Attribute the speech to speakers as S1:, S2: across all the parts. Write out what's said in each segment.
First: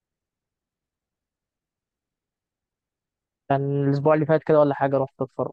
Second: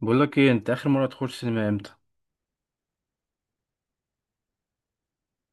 S1: بقول لك ايه، انت اخر مره تخش سينما امتى؟
S2: كان الاسبوع اللي فات كده ولا حاجه، رحت اتفرج.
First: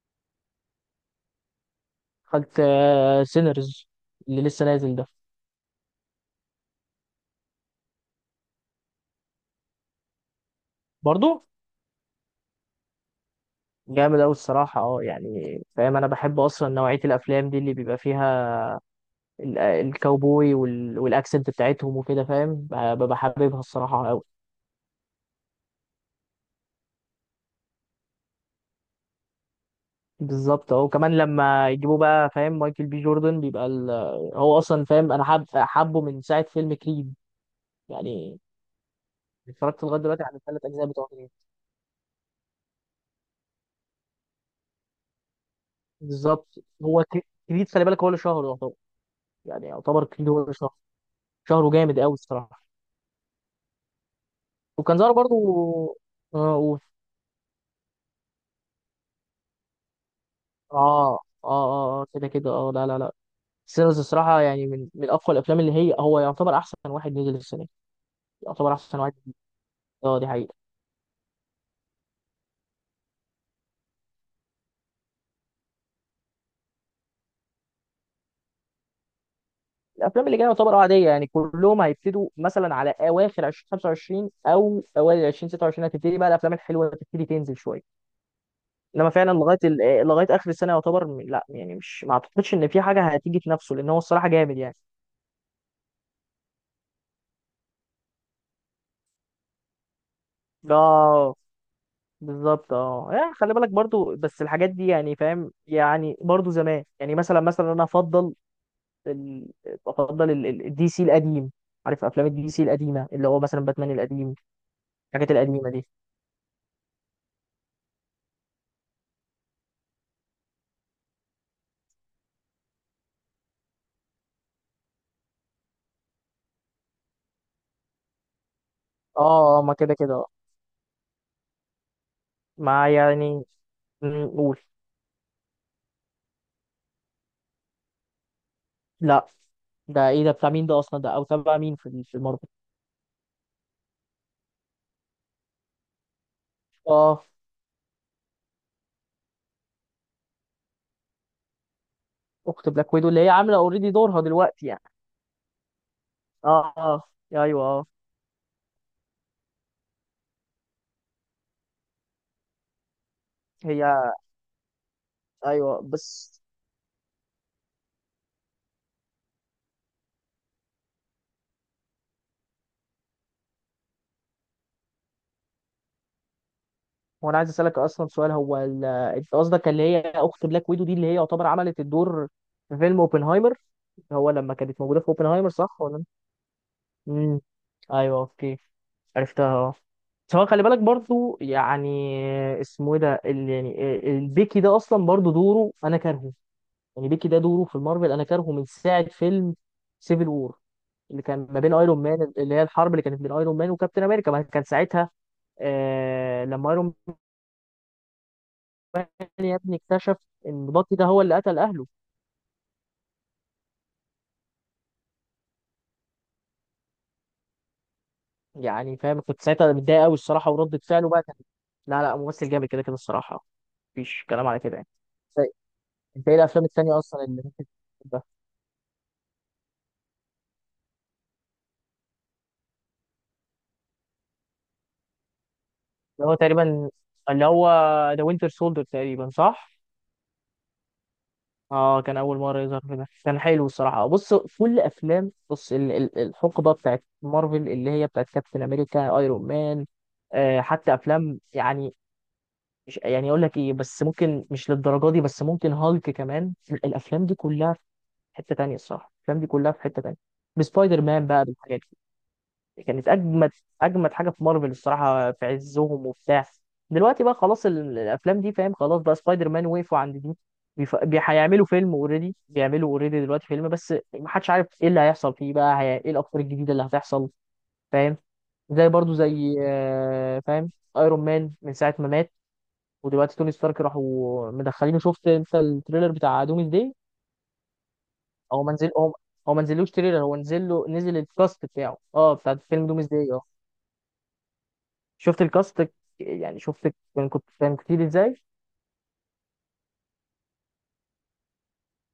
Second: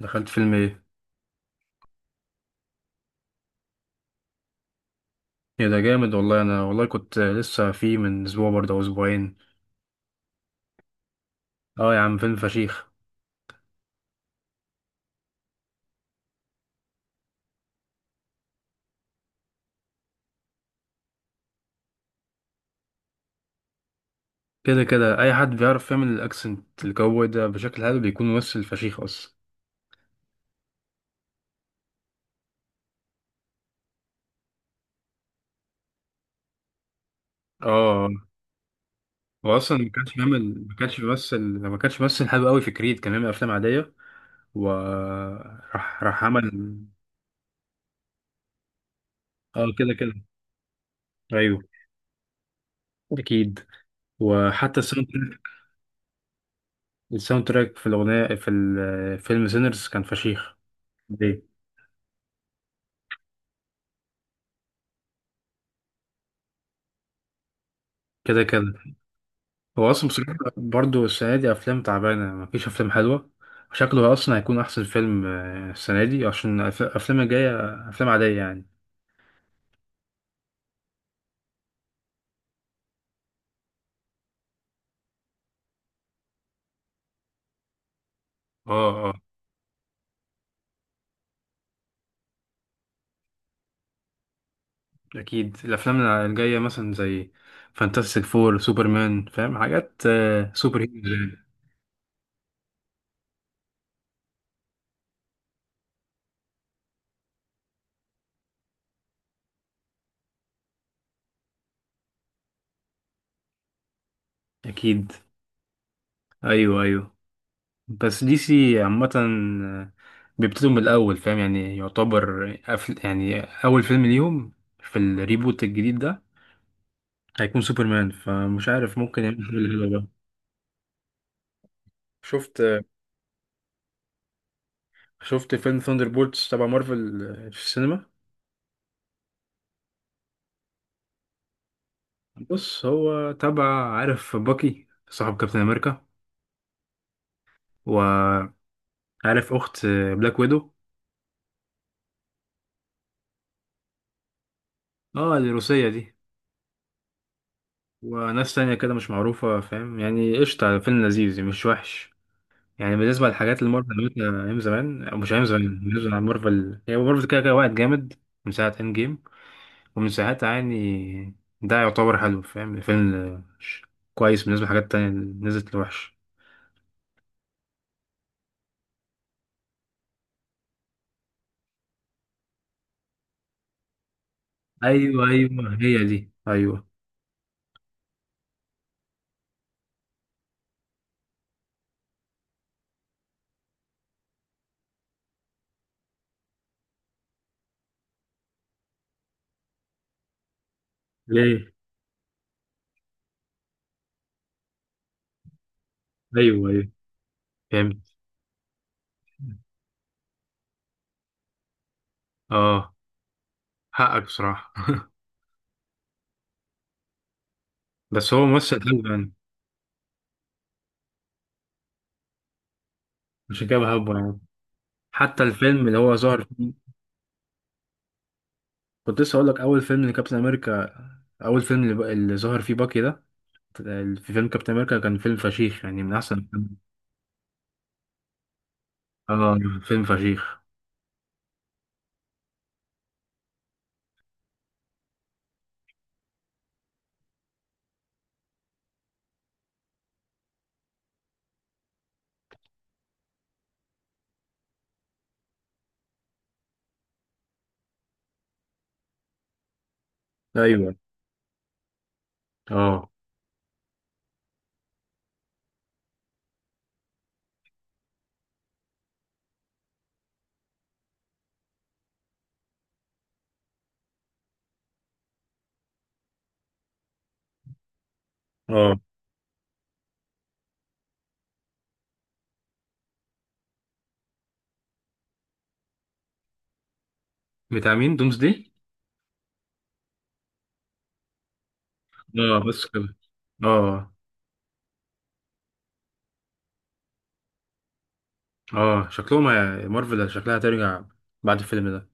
S1: دخلت فيلم ايه؟
S2: دخلت سينرز اللي لسه نازل ده.
S1: ايه ده جامد والله. انا والله كنت لسه فيه من اسبوع برضه او اسبوعين.
S2: برضو
S1: اه يا عم، فيلم فشيخ.
S2: جامد أوي الصراحة، اه يعني فاهم، أنا بحب أصلا نوعية الأفلام دي اللي بيبقى فيها الكاوبوي والأكسنت بتاعتهم وكده، فاهم، ببقى حاببها الصراحة أوي.
S1: كده كده اي حد بيعرف يعمل الاكسنت الجو ده بشكل حلو بيكون ممثل فشيخ اصلا.
S2: بالظبط اه، وكمان لما يجيبوا بقى فاهم مايكل بي جوردن بيبقى ال... آه، هو أصلا فاهم أنا حابه من ساعة فيلم كريد
S1: اه.
S2: يعني.
S1: هو اصلا
S2: اتفرجت لغاية دلوقتي على الثلاث
S1: ما
S2: أجزاء
S1: كانش
S2: بتوع كريد.
S1: بيمثل. ما كانش بيمثل حلو قوي في كريد، كان بيعمل افلام عاديه. وراح راح راح
S2: بالظبط.
S1: عمل.
S2: هو كريد خلي بالك هو اللي شهره، يعني
S1: اه كده
S2: يعتبر
S1: كده.
S2: كيلو هو شهر.
S1: ايوه.
S2: شهره جامد قوي الصراحه.
S1: اكيد. وحتى
S2: وكان
S1: الساوند
S2: ظهر
S1: تراك
S2: برضو. اه و-
S1: الساوند تراك في الاغنيه في الفيلم سينرز كان فشيخ.
S2: كده كده اه، لا لا لا سيلز الصراحه، يعني من اقوى الافلام، اللي هي هو يعتبر احسن واحد نزل السنه دي.
S1: كده كده.
S2: يعتبر احسن واحد.
S1: هو اصلا
S2: اه دي
S1: بصراحه
S2: حقيقه.
S1: برضه السنه دي افلام تعبانه، مفيش افلام حلوه. شكله اصلا هيكون احسن فيلم السنه دي، عشان الافلام الجايه افلام عاديه يعني.
S2: الافلام اللي جايه يعتبر اه عاديه يعني، كلهم هيبتدوا مثلا على اواخر 2025 او اوائل 2026 هتبتدي بقى الافلام الحلوه تبتدي تنزل شويه.
S1: اه
S2: انما
S1: اه،
S2: فعلا لغايه لغايه اخر السنه يعتبر م- لا يعني مش، ما اعتقدش ان في حاجه هتيجي تنافسه، لان هو الصراحه جامد يعني.
S1: اكيد. الافلام الجايه مثلا زي فانتاستيك فور، سوبرمان، فاهم، حاجات سوبر هيروز
S2: ده
S1: يعني.
S2: بالظبط اه، يعني خلي بالك برضو، بس الحاجات دي يعني فاهم، يعني برضو زمان، يعني مثلا انا افضل ال... افضل الدي سي القديم. عارف افلام الدي سي القديمه، اللي هو مثلا باتمان القديم،
S1: اكيد،
S2: الحاجات القديمه دي.
S1: ايوه ايوه. بس دي سي عامه، بيبتدوا من الاول، فاهم يعني، يعتبر يعني اول فيلم ليهم في الريبوت الجديد ده هيكون سوبرمان، فمش عارف ممكن يعمل حاجة
S2: اه. ما
S1: حلوة
S2: كده
S1: بقى.
S2: كده.
S1: شفت
S2: مع يعني، قول.
S1: شفت فيلم ثاندر بولتس تبع مارفل في السينما.
S2: لا ده ايه ده، بتاع مين ده اصلا، ده او تبع مين في في المارفل؟
S1: بص، هو تبع، عارف باكي صاحب كابتن امريكا،
S2: اه
S1: وعارف اخت بلاك ويدو.
S2: اخت بلاك ويدو اللي هي عامله اوريدي دورها دلوقتي يعني.
S1: اه الروسية دي.
S2: اه اه ايوه اه.
S1: وناس تانية كده مش معروفة، فاهم يعني، قشطة، فيلم لذيذ مش وحش يعني، بالنسبة للحاجات اللي
S2: هي
S1: مارفل عملتها أيام زمان أو مش أيام زمان.
S2: ايوه
S1: بالنسبة
S2: بس.
S1: لمارفل، هي مارفل كده كده وقت جامد. من ساعة إند جيم ومن ساعتها، يعني ده يعتبر حلو، فاهم الفيلم كويس بالنسبة لحاجات تانية اللي نزلت الوحش.
S2: وانا عايز اسالك اصلا سؤال، هو انت قصدك اللي هي اخت بلاك ويدو دي اللي هي يعتبر عملت الدور في فيلم اوبنهايمر، هو لما كانت موجوده في
S1: أيوة
S2: اوبنهايمر
S1: أيوة،
S2: صح
S1: هي
S2: ولا؟
S1: دي، أيوة.
S2: امم ايوه اوكي، عرفتها اه. سواء خلي بالك برضو يعني، اسمه ايه ده يعني البيكي ده اصلا، برضو دوره انا كارهه، يعني بيكي ده دوره في المارفل انا كارهه من ساعه فيلم سيفل وور، اللي كان ما
S1: ليه؟
S2: بين ايرون مان، اللي هي الحرب اللي كانت بين ايرون مان وكابتن امريكا. ما كان ساعتها آه
S1: أيوة
S2: لما
S1: أيوة،
S2: ايرون،
S1: فهمت.
S2: يا ابني اكتشف ان بطي ده هو اللي قتل اهله.
S1: اه، حقك بصراحة، بس هو ممثل
S2: يعني
S1: حلو
S2: فاهم،
S1: يعني.
S2: كنت ساعتها متضايق قوي الصراحه، وردة فعله بقى كان. لا لا ممثل جامد كده كده الصراحه،
S1: عشان كده بحبه
S2: مفيش
S1: يعني.
S2: كلام على كده يعني. ف-
S1: حتى الفيلم اللي هو
S2: انت ايه
S1: ظهر
S2: الافلام
S1: فيه.
S2: التانيه اصلا اللي ممكن تحبها؟
S1: كنت لسه هقول لك أول فيلم لكابتن أمريكا. أول فيلم اللي ظهر فيه باكي ده في فيلم كابتن أمريكا، كان فيلم فشيخ يعني، من
S2: اللي هو
S1: أحسن الفيلم.
S2: تقريبا، اللي هو ذا وينتر سولدر تقريبا
S1: اه،
S2: صح؟
S1: فيلم فشيخ.
S2: اه كان اول مره يظهر في ده، كان حلو الصراحه. بص كل افلام، بص الحقبه بتاعت مارفل، اللي هي بتاعت كابتن امريكا، ايرون مان، آه حتى افلام يعني، مش يعني اقول لك ايه، بس ممكن مش للدرجه دي، بس ممكن هالك كمان، الافلام دي كلها في حته تانية الصراحه، الافلام دي كلها في حته تانية.
S1: أيوة.
S2: بسبايدر مان بقى بالحاجات دي
S1: اه
S2: كانت اجمد، اجمد حاجه في مارفل الصراحه، في عزهم وبتاع. دلوقتي بقى خلاص الافلام دي فاهم، خلاص بقى سبايدر مان وقفوا عند دي. هيعملوا فيلم اوريدي، بيعملوا اوريدي دلوقتي فيلم، بس محدش عارف ايه اللي هيحصل فيه بقى، ايه الافكار الجديده اللي هتحصل فاهم. زي
S1: اه،
S2: برضو زي آه، فاهم ايرون مان من ساعه ما مات، ودلوقتي توني ستارك راحوا مدخلينه. شفت انت التريلر بتاع دومز داي؟
S1: بتاع مين دومز
S2: هو
S1: دي؟
S2: ما نزل هو هو ما نزلوش تريلر، هو نزل الكاست بتاعه اه، بتاع
S1: اه بس
S2: فيلم دومز
S1: كده.
S2: داي اه.
S1: اه
S2: شفت الكاست؟ يعني شفت كان كنت كان كتير ازاي.
S1: اه، شكلهم مارفل شكلها هترجع بعد الفيلم ده.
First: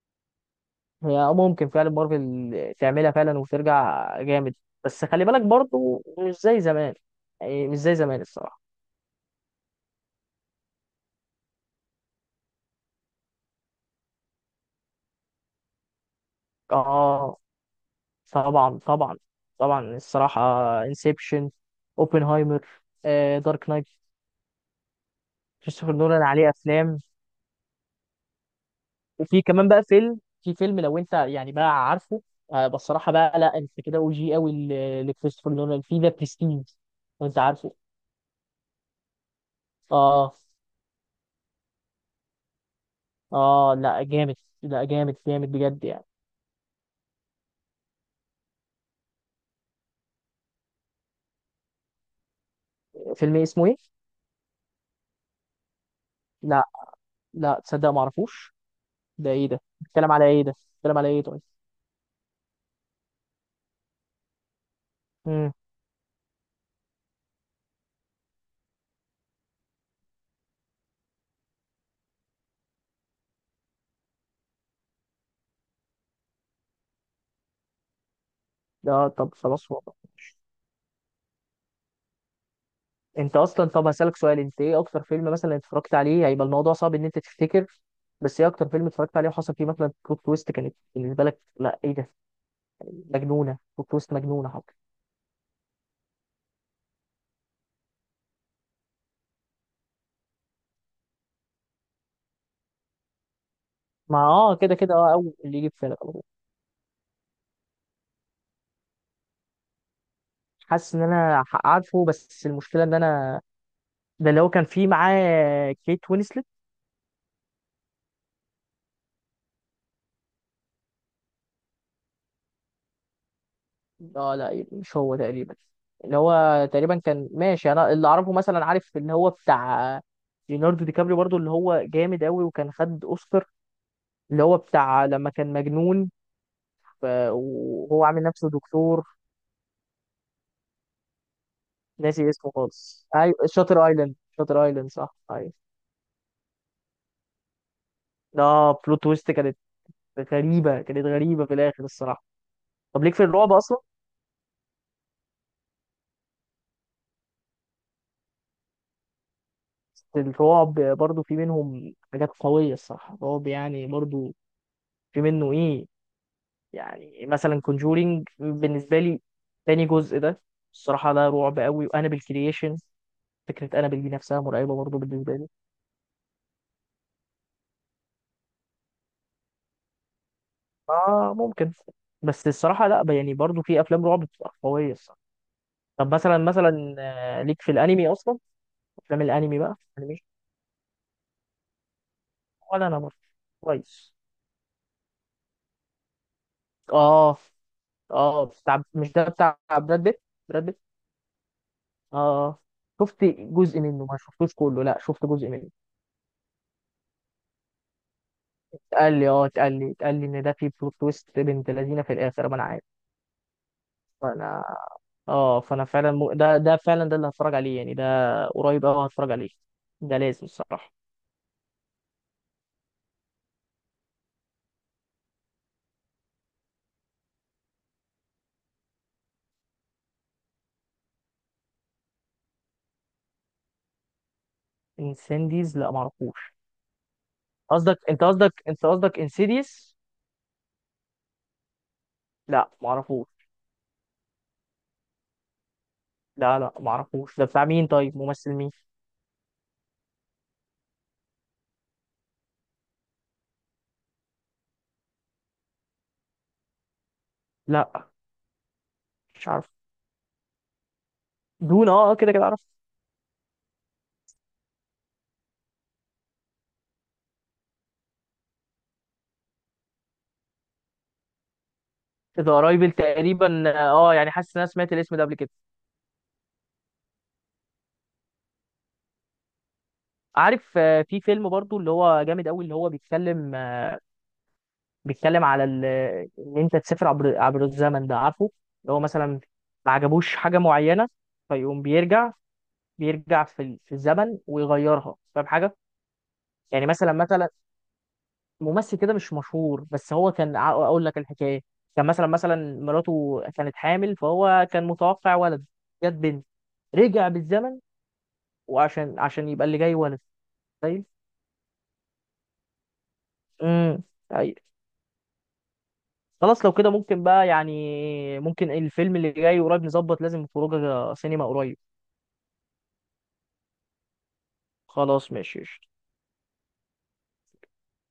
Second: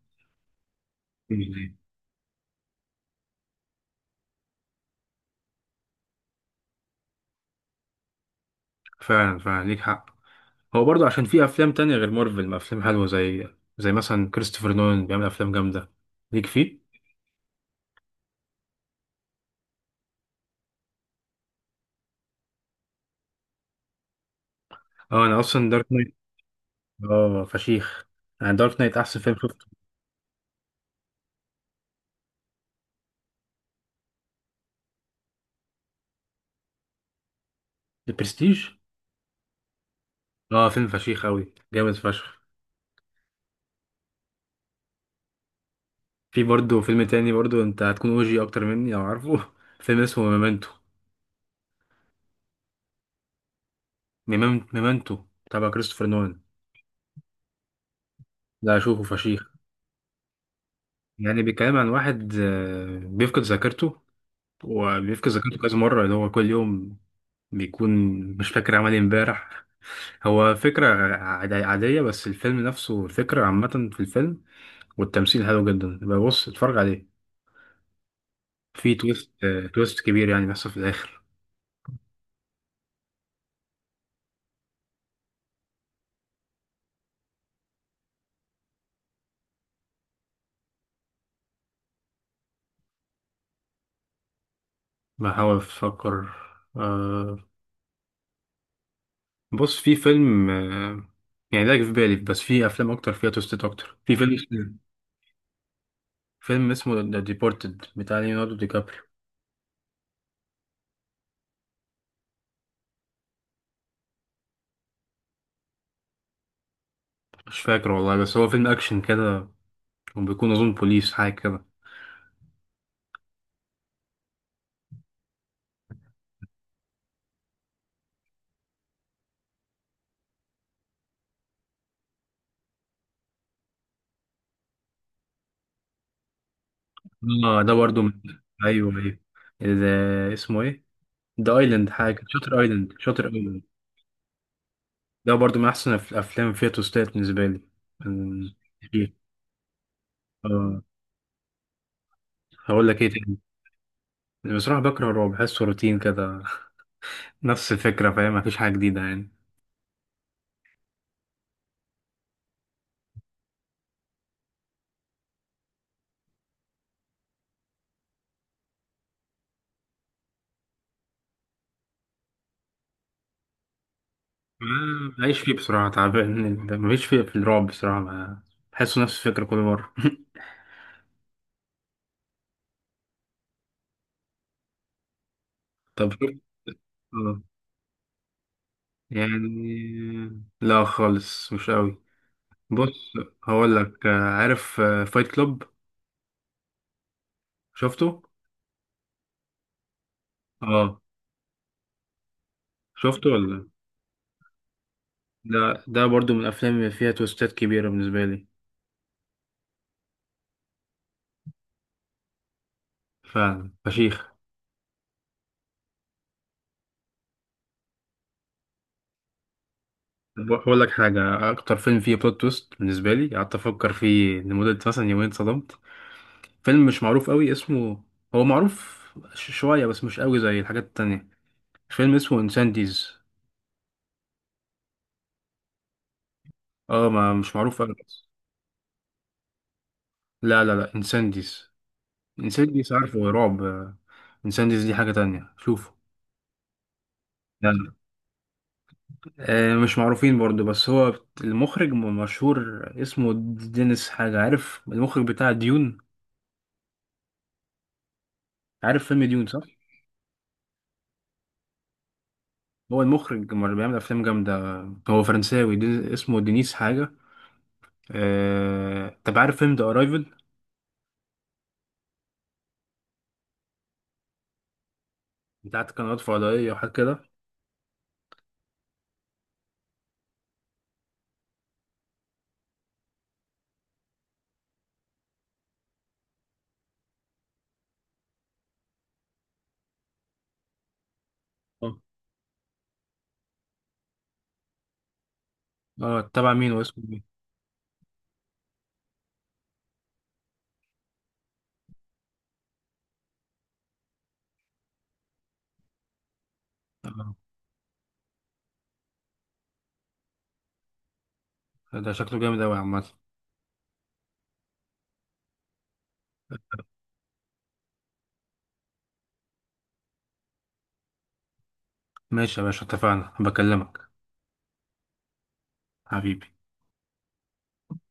S2: هي اه ممكن
S1: مم.
S2: فعلا مارفل تعملها فعلا وترجع جامد. بس خلي بالك برضو مش زي زمان، يعني مش زي زمان الصراحة.
S1: فعلا فعلا، ليك حق. هو برضه عشان في افلام تانية غير مارفل، ما افلام حلوة، زي مثلا كريستوفر نولان بيعمل افلام جامدة، ليك فيه.
S2: اه طبعا طبعا، طبعا الصراحة. انسبشن، اوبنهايمر، دارك نايت،
S1: اه، انا اصلا دارك
S2: كريستوفر
S1: نايت،
S2: نولان عليه افلام.
S1: اه فشيخ يعني، دارك نايت احسن فيلم
S2: وفي
S1: شفته.
S2: كمان بقى فيلم، في فيلم لو انت يعني بقى عارفه، بس الصراحه بقى لا، انت كده او جي قوي لكريستوفر نولان في ذا بريستيج، لو انت عارفه.
S1: البرستيج،
S2: اه.
S1: اه فيلم فشيخ قوي، جامد فشخ.
S2: اه لا جامد، جامد بجد يعني.
S1: في برضه فيلم تاني برضه انت هتكون اوجي اكتر مني لو عارفه. فيلم اسمه ميمنتو.
S2: فيلم إيه، اسمه ايه؟
S1: ميمنتو تبع كريستوفر نولان.
S2: لا لا تصدق ما اعرفوش.
S1: ده اشوفه
S2: ده ايه
S1: فشيخ.
S2: ده؟ بيتكلم على ايه ده؟ بيتكلم على ايه طيب؟
S1: يعني بيتكلم عن واحد بيفقد ذاكرته، وبيفقد
S2: امم.
S1: ذاكرته كذا مرة، اللي هو كل يوم بيكون مش فاكر عمل ايه امبارح. هو فكرة عادية، بس الفيلم نفسه الفكرة عامة في الفيلم، والتمثيل حلو جدا. يبقى بص، اتفرج عليه. في
S2: لا طب خلاص والله.
S1: تويست كبير يعني بيحصل في الآخر.
S2: انت اصلا، طب هسألك سؤال، انت ايه اكتر فيلم مثلا اتفرجت عليه، هيبقى الموضوع صعب ان انت تفتكر بس، ايه اكتر فيلم اتفرجت عليه وحصل فيه مثلا بلوت تويست كانت بالنسبه لك لا ايه ده، مجنونه، بلوت تويست مجنونه حق؟
S1: بحاول أفكر، آه، بص، في فيلم، يعني ده جه في بالي، بس في أفلام أكتر فيها تويستات أكتر.
S2: مع اه كده كده اه، اول اللي يجي في بالك على طول.
S1: فيلم اسمه ذا ديبورتد بتاع ليوناردو دي كابريو.
S2: حاسس ان انا عارفه، بس المشكله ان انا، ده اللي هو كان فيه معاه كيت وينسلت؟
S1: مش فاكر والله، بس هو فيلم أكشن كده، كان بيكون أظن بوليس حاجة كده.
S2: اه لا مش هو تقريبا، اللي هو تقريبا كان ماشي، انا اللي اعرفه مثلا، عارف اللي هو بتاع ليوناردو دي كابريو برضو اللي هو جامد قوي، وكان خد اوسكار، اللي هو بتاع لما كان مجنون ف-
S1: اه ده برضو
S2: وهو
S1: من.
S2: عامل نفسه
S1: أيوه
S2: دكتور.
S1: أيوه، اسمه إيه؟ ذا أيلاند حاجة
S2: ناسي اسمه
S1: شاتر أيلاند
S2: خالص،
S1: شاتر
S2: ايوه
S1: أيلاند
S2: شاتر ايلاند، شاتر ايلاند صح،
S1: ده
S2: ايوه.
S1: برضو من أحسن الأفلام فيها توستات بالنسبة لي. من-
S2: ده بلوت
S1: إيه؟
S2: تويست كانت غريبة،
S1: آه،
S2: كانت غريبة في الآخر الصراحة.
S1: هقول لك
S2: طب
S1: إيه
S2: ليك في
S1: تاني.
S2: الرعب أصلا؟
S1: بصراحة بكره الرعب، بحسه روتين كده. نفس الفكرة، فاهم، مفيش حاجة جديدة يعني.
S2: الرعب برضو في منهم حاجات قوية الصراحة، الرعب يعني برضو في منه إيه، يعني مثلا كونجورينج بالنسبة لي، تاني جزء ده الصراحة ده رعب قوي، وأنابل كرييشن، فكرة أنابل دي نفسها مرعبة برضو بالنسبة
S1: معيش
S2: لي.
S1: فيه بصراحة، تعبان. مفيش فيه في الرعب بصراحة بحسه نفس الفكرة كل مرة.
S2: آه ممكن، بس الصراحة لأ يعني، برضو في أفلام رعب بتبقى قوية الصراحة.
S1: طب
S2: طب
S1: شوف،
S2: مثلا آه، ليك في الأنمي أصلا؟ أفلام
S1: يعني
S2: الأنمي بقى، أنمي،
S1: لا خالص، مش قوي.
S2: ولا أنا
S1: بص،
S2: برضو.
S1: هقول لك،
S2: كويس.
S1: عارف فايت كلوب؟
S2: آه.
S1: شفته.
S2: اه بتاع، مش ده بتاع براد بيت؟ براد بيت
S1: اه،
S2: اه. اه. شفت
S1: شفته ولا؟
S2: جزء منه ما شفتوش كله، لا شفت جزء منه.
S1: ده برضو من الافلام اللي فيها تويستات كبيره بالنسبه لي.
S2: اتقال لي، اتقال لي ان ده في بلوت تويست بنت لذينه في الاخر، ما انا عارف.
S1: فعلا فشيخ.
S2: فانا اه فانا فعلا ده ده فعلا ده اللي هتفرج عليه يعني، ده قريب قوي هتفرج عليه، ده لازم
S1: طب هقول لك
S2: الصراحه.
S1: حاجه، اكتر فيلم فيه بلوت تويست بالنسبه لي قعدت افكر فيه لمده مثلا يومين، اتصدمت. فيلم مش معروف قوي، اسمه، هو معروف شويه، بس مش قوي زي الحاجات التانية. فيلم اسمه انسانديز.
S2: انسنديز، لا معرفوش.
S1: اه، ما مش معروف قوي.
S2: قصدك انت، قصدك انسيديس؟
S1: لا لا لا، انسانديز.
S2: لا
S1: انسيديوس عارفه،
S2: معرفوش،
S1: رعب، انسيديوس دي حاجة تانية، شوفه.
S2: لا لا معرفوش. ده بتاع
S1: لا
S2: مين
S1: لا.
S2: طيب، ممثل مين؟
S1: مش معروفين برضو، بس هو المخرج مشهور، اسمه دينيس حاجة. عارف المخرج بتاع ديون؟
S2: لا
S1: عارف فيلم ديون
S2: مش
S1: صح؟
S2: عارف. دون اه آه، كده كده عارف.
S1: هو المخرج اللي بيعمل أفلام جامدة. هو فرنساوي، دي اسمه دينيس حاجة. طب عارف فيلم ذا أرايفل؟
S2: ذا رايفل تقريبا، اه يعني حاسس ان انا سمعت الاسم ده قبل كده.
S1: بتاعت قنوات فضائية وحاجات كده؟
S2: عارف آه، في فيلم برضو اللي هو جامد قوي، اللي هو بيتكلم آه، بيتكلم على ان انت تسافر عبر الزمن، ده عارفه. اللي هو مثلا ما عجبوش حاجه معينه، فيقوم
S1: اه.
S2: بيرجع، بيرجع في الزمن ويغيرها، فاهم حاجه.
S1: تبع مين،
S2: يعني
S1: واسمه
S2: مثلا
S1: مين؟
S2: مثلا ممثل كده مش مشهور، بس هو كان اقول لك الحكايه. كان مثلا مراته كانت حامل، فهو كان متوقع ولد، جت بنت، رجع بالزمن عشان يبقى اللي جاي ولد. طيب.
S1: ده شكله جامد أوي عامة.
S2: امم. طيب، خلاص لو كده ممكن بقى يعني، ممكن الفيلم اللي جاي قريب نظبط لازم خروجه سينما قريب.
S1: ماشي يا باشا، اتفقنا، بكلمك.
S2: خلاص ماشي.
S1: حبيبي.